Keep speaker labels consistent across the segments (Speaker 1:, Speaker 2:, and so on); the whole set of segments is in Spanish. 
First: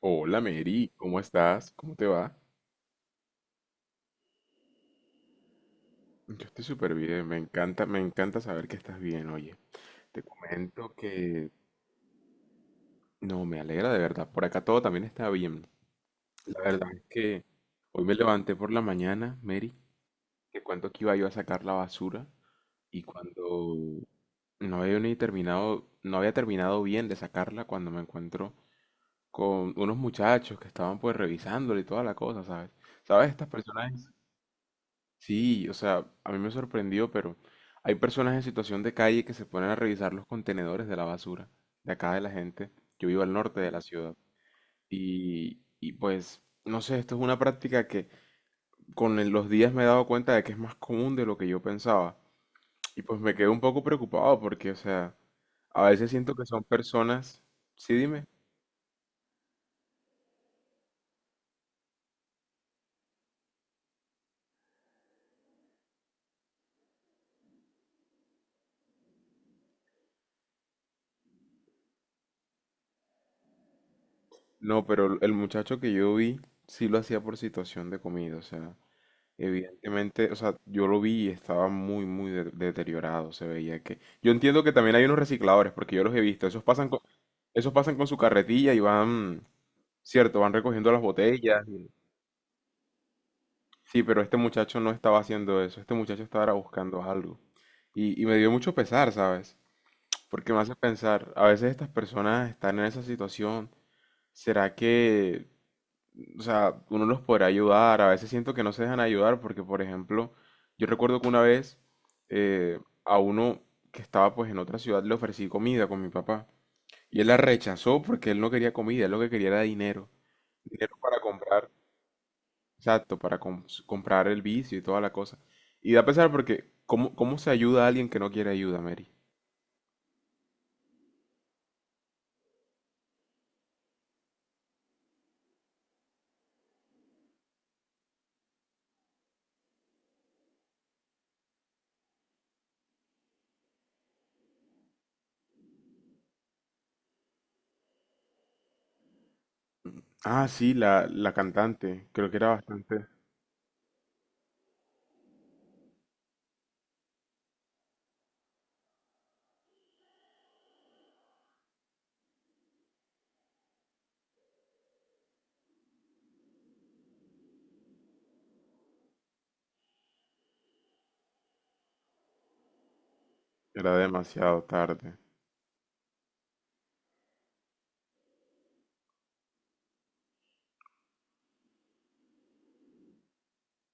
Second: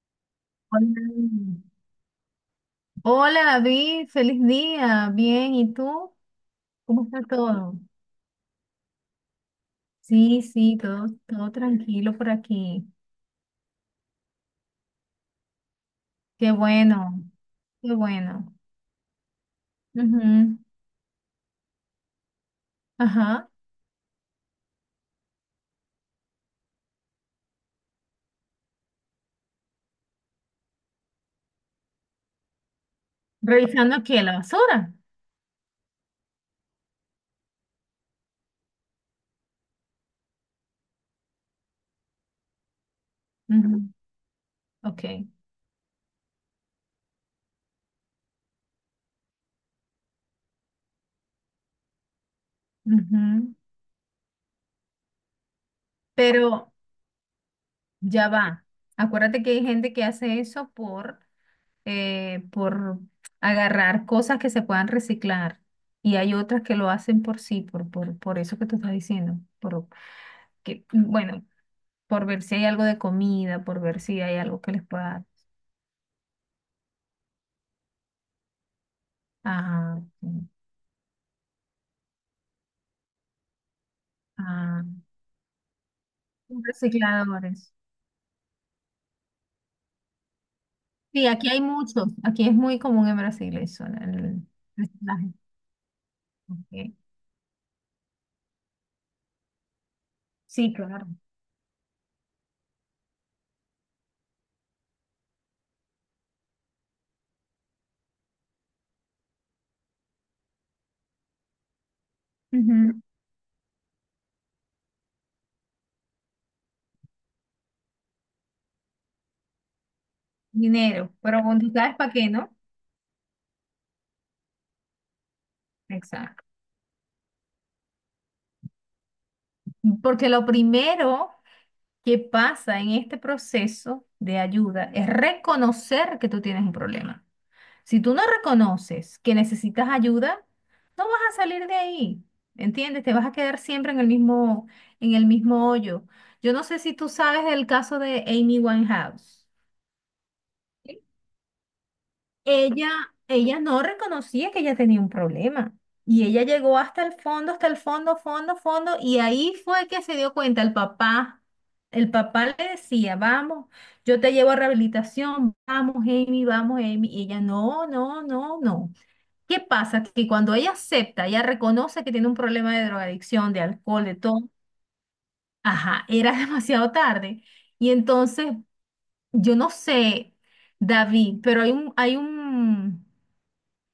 Speaker 1: Hola Mary,
Speaker 2: Hola.
Speaker 1: ¿cómo estás? ¿Cómo te va?
Speaker 2: Hola, David, feliz día. Bien, ¿y tú?
Speaker 1: Yo estoy súper
Speaker 2: ¿Cómo está
Speaker 1: bien, me
Speaker 2: todo?
Speaker 1: encanta, me encanta saber que estás bien, oye. Te
Speaker 2: Sí, sí,
Speaker 1: comento
Speaker 2: todo,
Speaker 1: que
Speaker 2: tranquilo por aquí.
Speaker 1: no, me alegra de verdad, por acá todo también está bien.
Speaker 2: Qué
Speaker 1: La verdad es
Speaker 2: bueno,
Speaker 1: que
Speaker 2: qué
Speaker 1: hoy me
Speaker 2: bueno.
Speaker 1: levanté por la mañana, Mary,
Speaker 2: Ujú.
Speaker 1: que cuento que iba yo a sacar la basura y
Speaker 2: Ajá.
Speaker 1: cuando no había ni terminado, no había terminado bien de sacarla cuando me encuentro con unos muchachos que estaban pues revisándola y toda la cosa, ¿sabes? ¿Sabes? Estas
Speaker 2: ¿Revisando
Speaker 1: personas
Speaker 2: qué? ¿La basura?
Speaker 1: sí, o sea, a mí me sorprendió, pero hay personas en situación de calle que se ponen a revisar los contenedores de la basura de acá de la gente. Yo vivo al norte de la
Speaker 2: Ujú.
Speaker 1: ciudad
Speaker 2: Ok.
Speaker 1: y pues, no sé, esto es una práctica que con los días me he dado cuenta de que es más común de lo que yo pensaba. Y pues me quedo
Speaker 2: Ujú.
Speaker 1: un poco preocupado porque, o sea, a veces siento que son
Speaker 2: Pero
Speaker 1: personas... Sí, dime.
Speaker 2: ya va. Acuérdate que hay gente que hace eso por agarrar cosas que se puedan reciclar. Y hay otras que lo hacen por sí, por eso que tú estás diciendo, por, que, bueno, por ver si hay algo de comida, por ver si hay algo que les
Speaker 1: No, pero
Speaker 2: pueda...
Speaker 1: el muchacho que yo vi sí lo hacía por situación de comida, o sea,
Speaker 2: Ajá, sí,
Speaker 1: evidentemente, o sea, yo lo vi y estaba muy deteriorado, se veía que... Yo entiendo que
Speaker 2: ah,
Speaker 1: también hay unos recicladores, porque yo los he visto,
Speaker 2: recicladores.
Speaker 1: esos pasan con su carretilla y van, cierto, van recogiendo las
Speaker 2: Sí, aquí hay
Speaker 1: botellas. Y
Speaker 2: muchos. Aquí es muy común en Brasil eso,
Speaker 1: sí, pero este
Speaker 2: el
Speaker 1: muchacho no estaba
Speaker 2: reciclaje.
Speaker 1: haciendo eso, este muchacho estaba
Speaker 2: Ok.
Speaker 1: buscando algo. Y me dio mucho pesar, ¿sabes? Porque me
Speaker 2: Sí,
Speaker 1: hace
Speaker 2: claro.
Speaker 1: pensar, a veces estas personas están en esa situación, ¿será que o sea, uno los podrá ayudar? A veces siento que no se dejan ayudar porque, por ejemplo, yo recuerdo que una vez eh,
Speaker 2: Ujú.
Speaker 1: a uno que estaba pues en otra ciudad le ofrecí comida con mi papá y él la rechazó porque él no quería comida, él lo que quería era dinero. Dinero
Speaker 2: Dinero,
Speaker 1: para
Speaker 2: pero bueno,
Speaker 1: comprar,
Speaker 2: tú sabes para qué, ¿no?
Speaker 1: exacto, para comprar el vicio y toda la cosa. Y da pesar
Speaker 2: Exacto.
Speaker 1: porque, ¿cómo, cómo se ayuda a alguien que no quiere ayuda, Mary?
Speaker 2: Porque lo primero que pasa en este proceso de ayuda es reconocer que tú tienes un problema. Si tú no reconoces que necesitas ayuda, no vas a salir de ahí, ¿entiendes? Te vas a quedar siempre en el mismo hoyo. Yo no sé si tú sabes del caso de Amy Winehouse.
Speaker 1: Ah, sí,
Speaker 2: ¿Sí?
Speaker 1: la cantante. Creo que era
Speaker 2: Ella,
Speaker 1: bastante,
Speaker 2: Ella no reconocía que ella tenía un problema y ella llegó hasta el fondo, fondo, fondo, y ahí fue que se dio cuenta el papá. El papá le decía, vamos, yo te llevo a rehabilitación, vamos, Amy, vamos, Amy. Y ella, no, no, no, no. ¿Qué pasa? Que cuando ella acepta, ella reconoce que tiene un problema de drogadicción, de
Speaker 1: era
Speaker 2: alcohol, de todo.
Speaker 1: demasiado tarde.
Speaker 2: Ajá, era demasiado tarde. Y entonces, yo no sé, David, pero hay un,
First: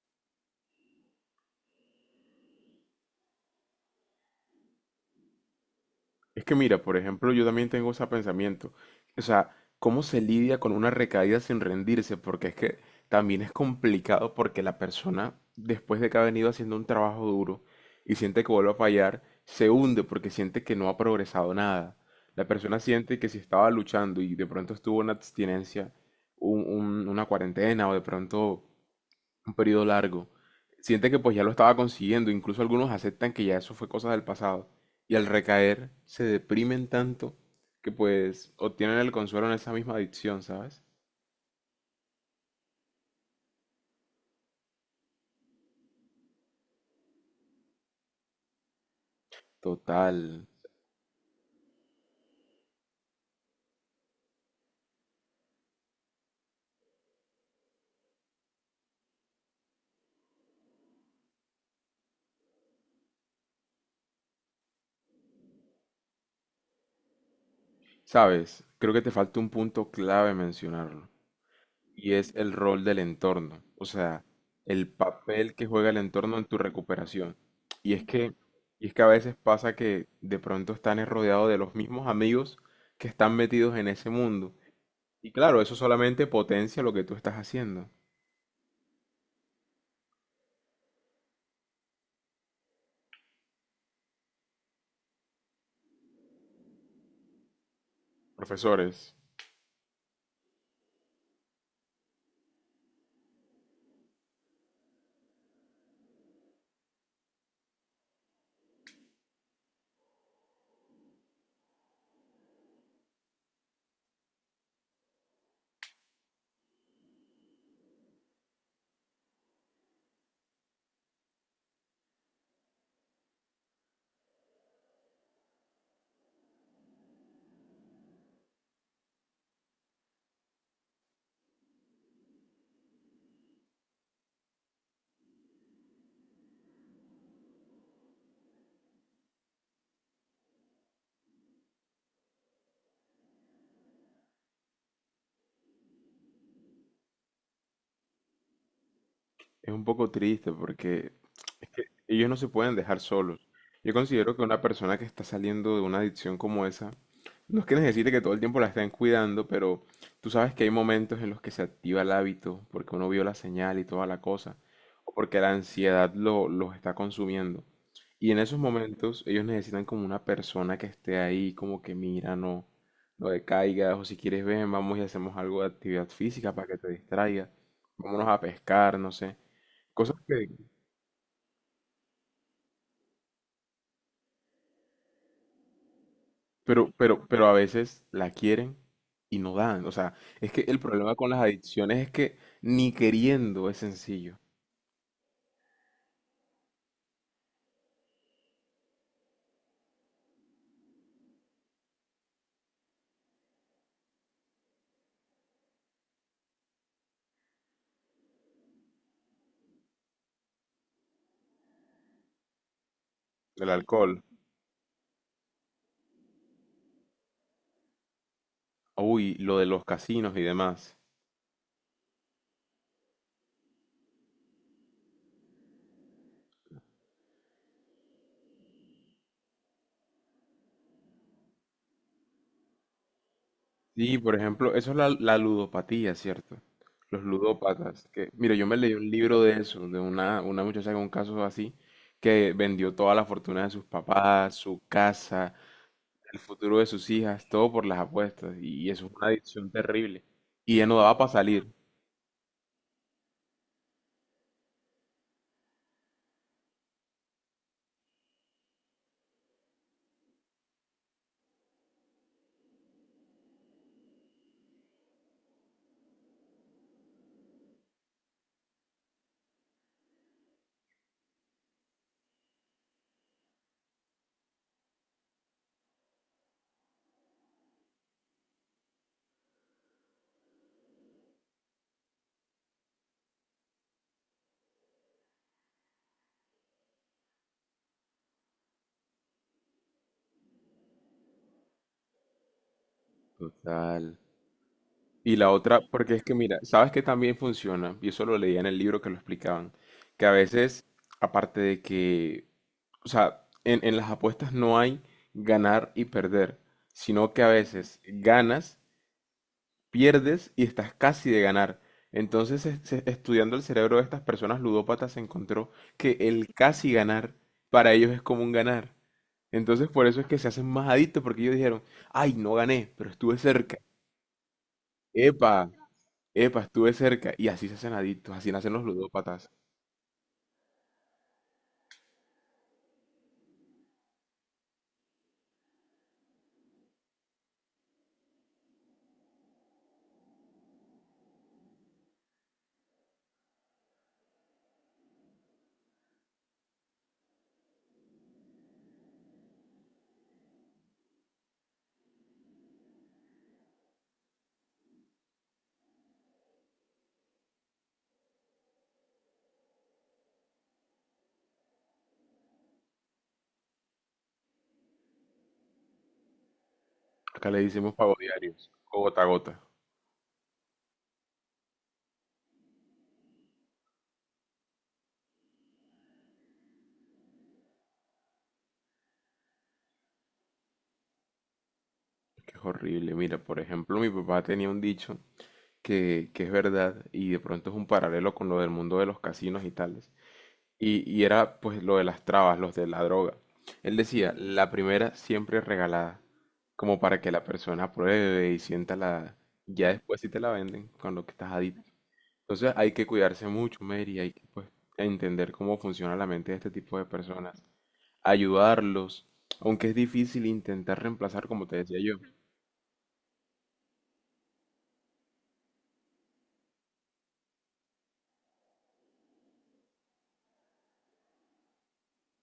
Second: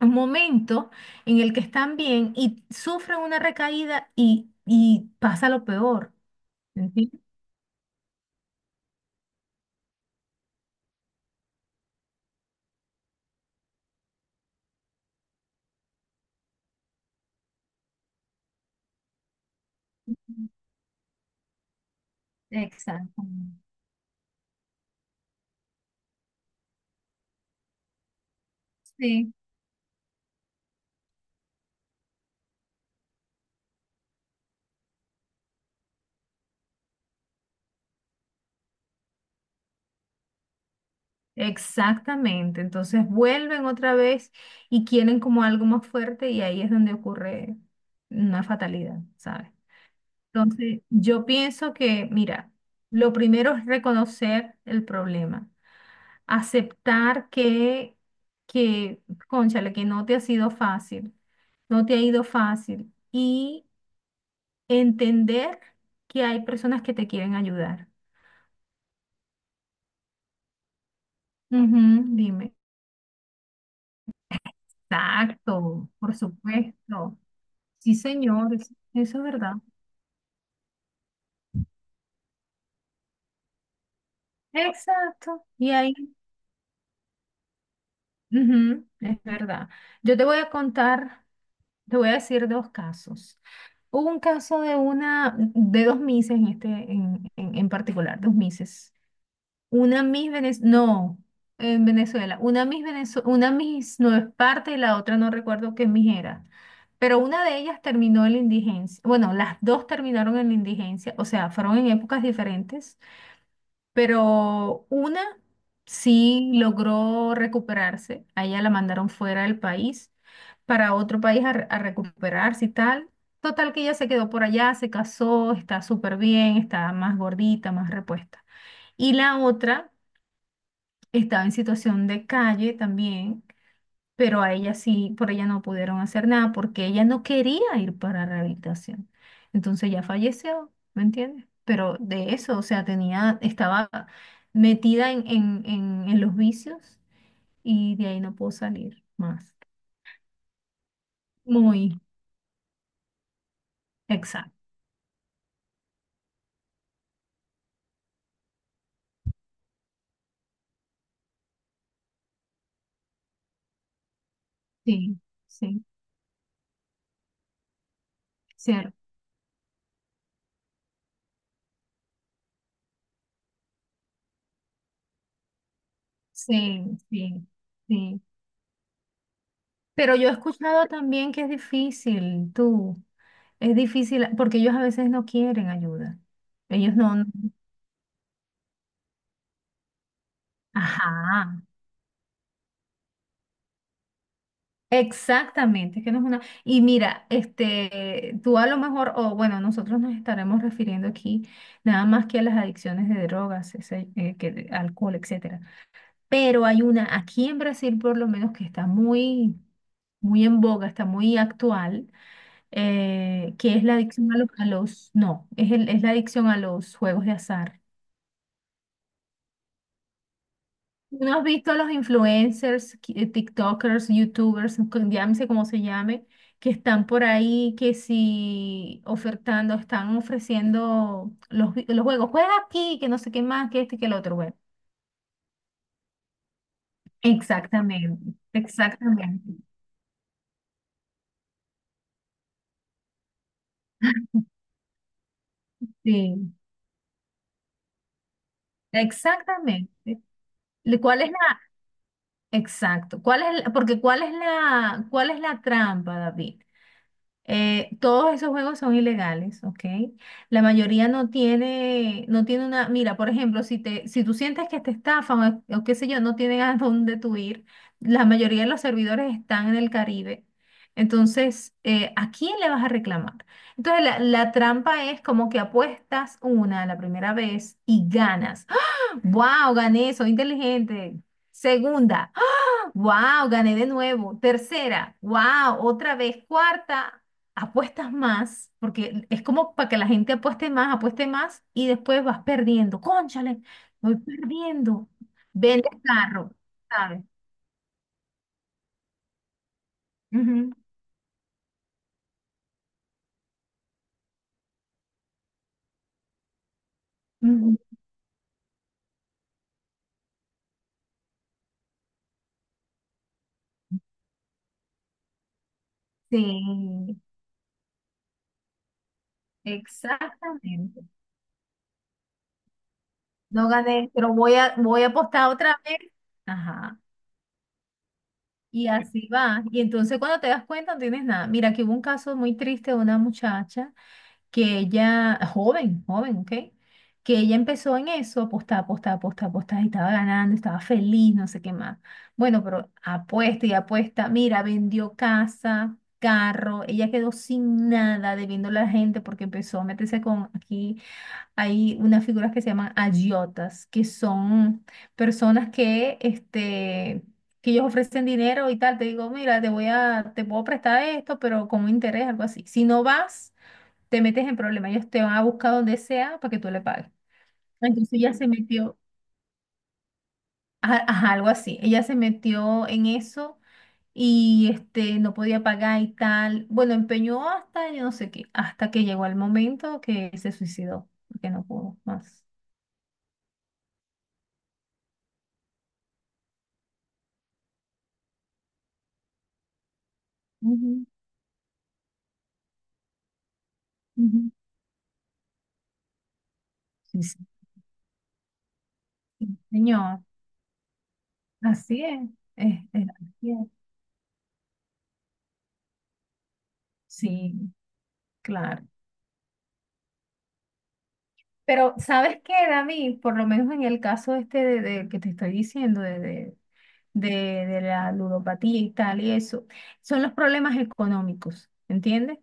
Speaker 2: un momento en el que están bien y sufren una recaída y, pasa lo peor.
Speaker 1: Es que mira, por
Speaker 2: ¿Entiendes?
Speaker 1: ejemplo, yo también tengo ese pensamiento. O sea, ¿cómo se lidia con una recaída sin rendirse? Porque es que también es complicado porque la persona, después de que ha venido haciendo un trabajo duro y siente que vuelve a fallar, se hunde porque siente que no ha progresado nada. La persona siente
Speaker 2: Exacto.
Speaker 1: que si estaba luchando y de pronto estuvo una abstinencia, una cuarentena o de pronto un periodo largo. Siente que pues ya lo estaba consiguiendo, incluso algunos aceptan que ya eso fue cosa del pasado. Y al recaer se deprimen tanto que pues obtienen el consuelo en esa misma adicción, ¿sabes?
Speaker 2: Exactamente, entonces vuelven otra vez y quieren como algo más fuerte y ahí es donde ocurre una fatalidad, ¿sabes?
Speaker 1: Total.
Speaker 2: Entonces, yo pienso que, mira, lo primero es reconocer el problema, aceptar que, cónchale, que no te ha sido fácil, no te ha ido fácil y entender que hay personas que te quieren ayudar.
Speaker 1: ¿Sabes? Creo que te falta un punto clave mencionarlo.
Speaker 2: Ujú,
Speaker 1: Y es el
Speaker 2: dime.
Speaker 1: rol del entorno. O sea, el papel que
Speaker 2: Exacto,
Speaker 1: juega el
Speaker 2: por
Speaker 1: entorno en tu
Speaker 2: supuesto.
Speaker 1: recuperación. Y
Speaker 2: Sí,
Speaker 1: es que,
Speaker 2: señor,
Speaker 1: y es que a
Speaker 2: eso es
Speaker 1: veces
Speaker 2: verdad.
Speaker 1: pasa que de pronto están rodeados de los mismos amigos que están metidos en ese mundo. Y
Speaker 2: Exacto.
Speaker 1: claro,
Speaker 2: Y
Speaker 1: eso
Speaker 2: ahí,
Speaker 1: solamente potencia lo que tú estás haciendo.
Speaker 2: ujú, es verdad. Yo te voy a contar, te voy a decir dos casos. Hubo un caso de una, de dos mises en este, en particular, dos mises.
Speaker 1: Profesores,
Speaker 2: Una Miss Venezuela, no, en Venezuela. Una Miss Venezuela, una Miss no es parte y la otra no recuerdo qué Miss era. Pero una de ellas terminó en la indigencia. Bueno, las dos terminaron en la indigencia, o sea, fueron en épocas diferentes, pero una sí logró recuperarse. A ella la mandaron fuera del país para otro país a, a recuperarse y tal. Total que ella se quedó por allá, se casó, está súper bien, está más gordita, más repuesta. Y la otra estaba en situación de calle también, pero a ella sí, por ella no pudieron hacer nada porque ella no quería ir para rehabilitación. Entonces ya falleció, ¿me entiendes? Pero de eso, o sea, tenía, estaba metida en los vicios y de ahí no pudo salir más.
Speaker 1: es un poco triste porque
Speaker 2: Muy
Speaker 1: ellos no se pueden dejar solos. Yo considero que una
Speaker 2: exacto.
Speaker 1: persona que está saliendo de una adicción como esa, no es que necesite que todo el tiempo la estén cuidando, pero tú sabes que hay momentos en los que se activa el hábito, porque uno vio la señal y toda la cosa, o
Speaker 2: Sí,
Speaker 1: porque la
Speaker 2: sí,
Speaker 1: ansiedad lo, los está consumiendo. Y en esos
Speaker 2: cierto.
Speaker 1: momentos ellos necesitan como una persona que esté ahí, como que mira, no, no decaigas, o si quieres ven, vamos y hacemos algo de actividad física para que
Speaker 2: Sí,
Speaker 1: te
Speaker 2: sí,
Speaker 1: distraiga,
Speaker 2: sí.
Speaker 1: vámonos a pescar, no sé.
Speaker 2: Pero
Speaker 1: Cosas
Speaker 2: yo he
Speaker 1: que,
Speaker 2: escuchado también que es difícil, tú. Es difícil porque ellos a veces no quieren ayuda.
Speaker 1: Pero,
Speaker 2: Ellos no.
Speaker 1: pero, pero a veces la quieren y no dan. O sea, es que el problema con las
Speaker 2: Ajá.
Speaker 1: adicciones es que ni queriendo es sencillo.
Speaker 2: Exactamente, es que no es una. Y mira, este, tú a lo mejor, o bueno, nosotros nos estaremos refiriendo aquí nada más que a las adicciones de drogas, ese, de alcohol, etcétera. Pero hay una aquí en Brasil, por lo menos, que está muy, muy en boga, está muy actual,
Speaker 1: El
Speaker 2: que es la
Speaker 1: alcohol.
Speaker 2: adicción a los, no, es el- es la adicción a los juegos de azar.
Speaker 1: Uy, lo de los casinos y demás.
Speaker 2: ¿No has visto los influencers, TikTokers, YouTubers, llámese como se llame, que están por ahí, que si ofertando, están ofreciendo los, los juegos, juega aquí, que no sé qué más, que este y que el
Speaker 1: Sí, por
Speaker 2: otro, bueno.
Speaker 1: ejemplo, eso es la, la ludopatía, ¿cierto? Los ludópatas. Que,
Speaker 2: Exactamente,
Speaker 1: mira, yo me leí un libro de
Speaker 2: exactamente,
Speaker 1: eso, de una muchacha con un caso así, que vendió toda la fortuna de sus papás, su casa, el
Speaker 2: sí,
Speaker 1: futuro de sus hijas, todo por las apuestas. Y eso es una adicción
Speaker 2: exactamente.
Speaker 1: terrible. Y ya no daba
Speaker 2: ¿Cuál
Speaker 1: para
Speaker 2: es la,
Speaker 1: salir.
Speaker 2: exacto, cuál es, el- porque cuál es la trampa, David? Todos esos juegos son ilegales, ¿ok? La mayoría no tiene, no tiene una, mira, por ejemplo, si te, si tú sientes que te estafan o qué sé yo, no tienen a dónde tú ir, la mayoría de los servidores están en el Caribe. Entonces, ¿a quién le vas a reclamar? Entonces, la trampa es como que apuestas una la primera vez y ganas. ¡Ah! ¡Wow! Gané, soy inteligente. Segunda. Wow, gané de nuevo. Tercera, wow, otra vez. Cuarta, apuestas más, porque es como para que la gente apueste más y después vas perdiendo. Cónchale,
Speaker 1: Total.
Speaker 2: voy perdiendo.
Speaker 1: Y la otra,
Speaker 2: Vendes
Speaker 1: porque es que
Speaker 2: carro,
Speaker 1: mira, sabes que
Speaker 2: ¿sabes?
Speaker 1: también funciona, y eso lo leía en el libro que lo explicaban, que a
Speaker 2: Ujú,
Speaker 1: veces, aparte de que, o sea, en las apuestas no hay ganar y perder, sino que a
Speaker 2: ujú.
Speaker 1: veces ganas, pierdes y estás casi de ganar. Entonces, estudiando el cerebro de estas personas ludópatas, se encontró que el casi
Speaker 2: Sí,
Speaker 1: ganar para ellos es como un ganar. Entonces, por eso es que se hacen más
Speaker 2: exactamente.
Speaker 1: adictos, porque ellos dijeron, ay, no gané, pero estuve
Speaker 2: No
Speaker 1: cerca.
Speaker 2: gané, pero voy a apostar
Speaker 1: Epa,
Speaker 2: otra vez.
Speaker 1: epa, estuve
Speaker 2: Ajá.
Speaker 1: cerca. Y así se hacen adictos, así nacen los
Speaker 2: Y así
Speaker 1: ludópatas.
Speaker 2: va. Y entonces cuando te das cuenta no tienes nada. Mira, que hubo un caso muy triste de una muchacha que ella, ah, joven, joven, ¿ok? Que ella empezó en eso, apostar, apostar, apostar, apostar, y estaba ganando, estaba feliz, no sé qué más. Bueno, pero apuesta y apuesta, mira, vendió casa, carro, ella quedó sin nada debiéndole a la gente porque empezó a meterse con, aquí hay unas figuras que se llaman agiotas, que son personas que, este... que ellos ofrecen dinero y tal, te digo, mira, te puedo prestar esto, pero con un interés, algo así. Si no vas, te metes en problemas, ellos te van a buscar donde sea para que tú le pagues.
Speaker 1: Acá le decimos
Speaker 2: Entonces
Speaker 1: pago
Speaker 2: ella se
Speaker 1: diarios,
Speaker 2: metió,
Speaker 1: o gota a gota,
Speaker 2: ajá, ajá, algo así, ella se metió en eso y este, no podía pagar y tal. Bueno, empeñó hasta yo no sé qué, hasta que llegó el momento que se suicidó, porque no pudo más.
Speaker 1: que es horrible. Mira, por ejemplo, mi papá tenía un dicho que es verdad y de pronto es un paralelo con lo del mundo de los casinos y tales.
Speaker 2: Ujú,
Speaker 1: Y era pues lo de las trabas, los de la droga. Él decía,
Speaker 2: ujú.
Speaker 1: la primera siempre es regalada, como para
Speaker 2: Sí,
Speaker 1: que
Speaker 2: sí.
Speaker 1: la persona pruebe y sienta la...
Speaker 2: Sí,
Speaker 1: Ya después
Speaker 2: Señor,
Speaker 1: si te la venden, con lo que estás adicto.
Speaker 2: así es.
Speaker 1: Entonces hay que cuidarse
Speaker 2: Así es.
Speaker 1: mucho, Mary, hay que pues, entender cómo funciona la mente de este tipo de
Speaker 2: Sí,
Speaker 1: personas,
Speaker 2: claro.
Speaker 1: ayudarlos, aunque es difícil intentar reemplazar, como te
Speaker 2: Pero,
Speaker 1: decía yo.
Speaker 2: ¿sabes qué, David? Por lo menos en el caso este de que te estoy diciendo, de la ludopatía y tal, y eso, son los problemas económicos, ¿entiendes?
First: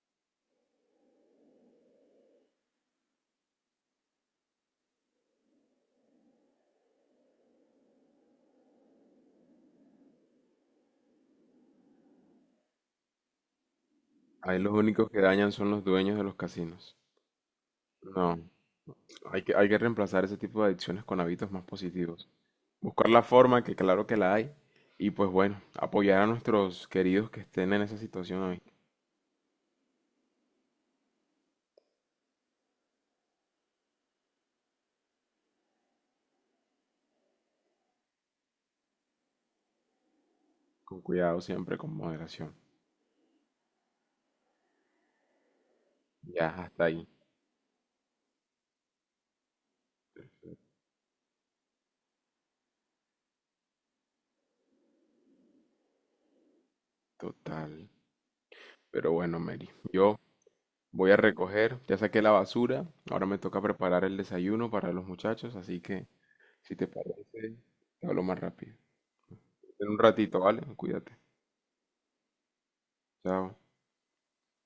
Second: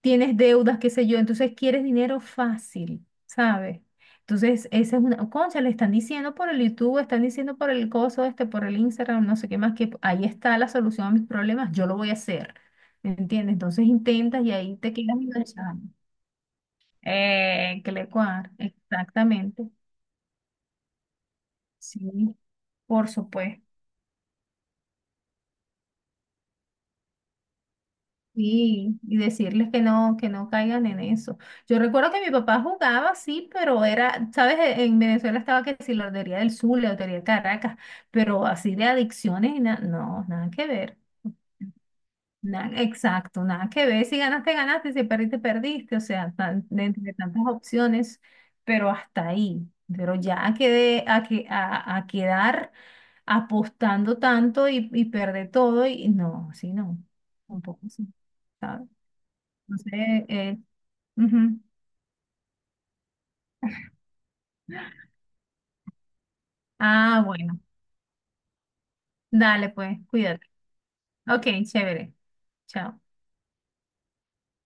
Speaker 2: Tienes deudas, qué sé yo, entonces quieres dinero fácil, ¿sabes? Entonces, esa es una, concha, le están diciendo por el YouTube, están diciendo por el coso este, por el Instagram, no sé qué más, que ahí está la solución a mis problemas, yo lo voy a hacer, ¿me entiendes? Entonces intentas y
Speaker 1: Ahí los
Speaker 2: ahí te
Speaker 1: únicos
Speaker 2: quedas
Speaker 1: que dañan son
Speaker 2: enganchado.
Speaker 1: los dueños de los casinos.
Speaker 2: Que le
Speaker 1: No,
Speaker 2: cuadra,
Speaker 1: hay que, hay
Speaker 2: exactamente,
Speaker 1: que reemplazar ese tipo de adicciones con hábitos más positivos.
Speaker 2: sí, por
Speaker 1: Buscar la forma,
Speaker 2: supuesto.
Speaker 1: que claro que la hay, y pues bueno, apoyar a nuestros queridos que estén en esa situación hoy,
Speaker 2: Sí, y decirles que no caigan en eso. Yo recuerdo que mi papá jugaba, sí, pero era, sabes, en Venezuela estaba que si la Lotería del Sur, la Lotería de Caracas, pero así de adicciones y no, nada que ver.
Speaker 1: con cuidado siempre, con moderación.
Speaker 2: Nada, exacto, nada que ver. Si ganaste, ganaste, si perdiste, perdiste. O sea,
Speaker 1: Ya,
Speaker 2: tan,
Speaker 1: hasta
Speaker 2: de
Speaker 1: ahí,
Speaker 2: entre tantas opciones, pero hasta ahí. Pero ya a, a quedar apostando tanto y, perder todo, y no, sí, no, un poco
Speaker 1: total.
Speaker 2: sí.
Speaker 1: Pero bueno, Mary,
Speaker 2: No
Speaker 1: yo
Speaker 2: sé,
Speaker 1: voy a
Speaker 2: ujú.
Speaker 1: recoger, ya saqué la basura, ahora me toca preparar el desayuno para los muchachos, así que si te
Speaker 2: Ah,
Speaker 1: parece,
Speaker 2: bueno.
Speaker 1: te hablo más rápido.
Speaker 2: Dale,
Speaker 1: En un
Speaker 2: pues,
Speaker 1: ratito,
Speaker 2: cuídate.
Speaker 1: ¿vale? Cuídate.
Speaker 2: Ok, chévere. Chao.
Speaker 1: Chao.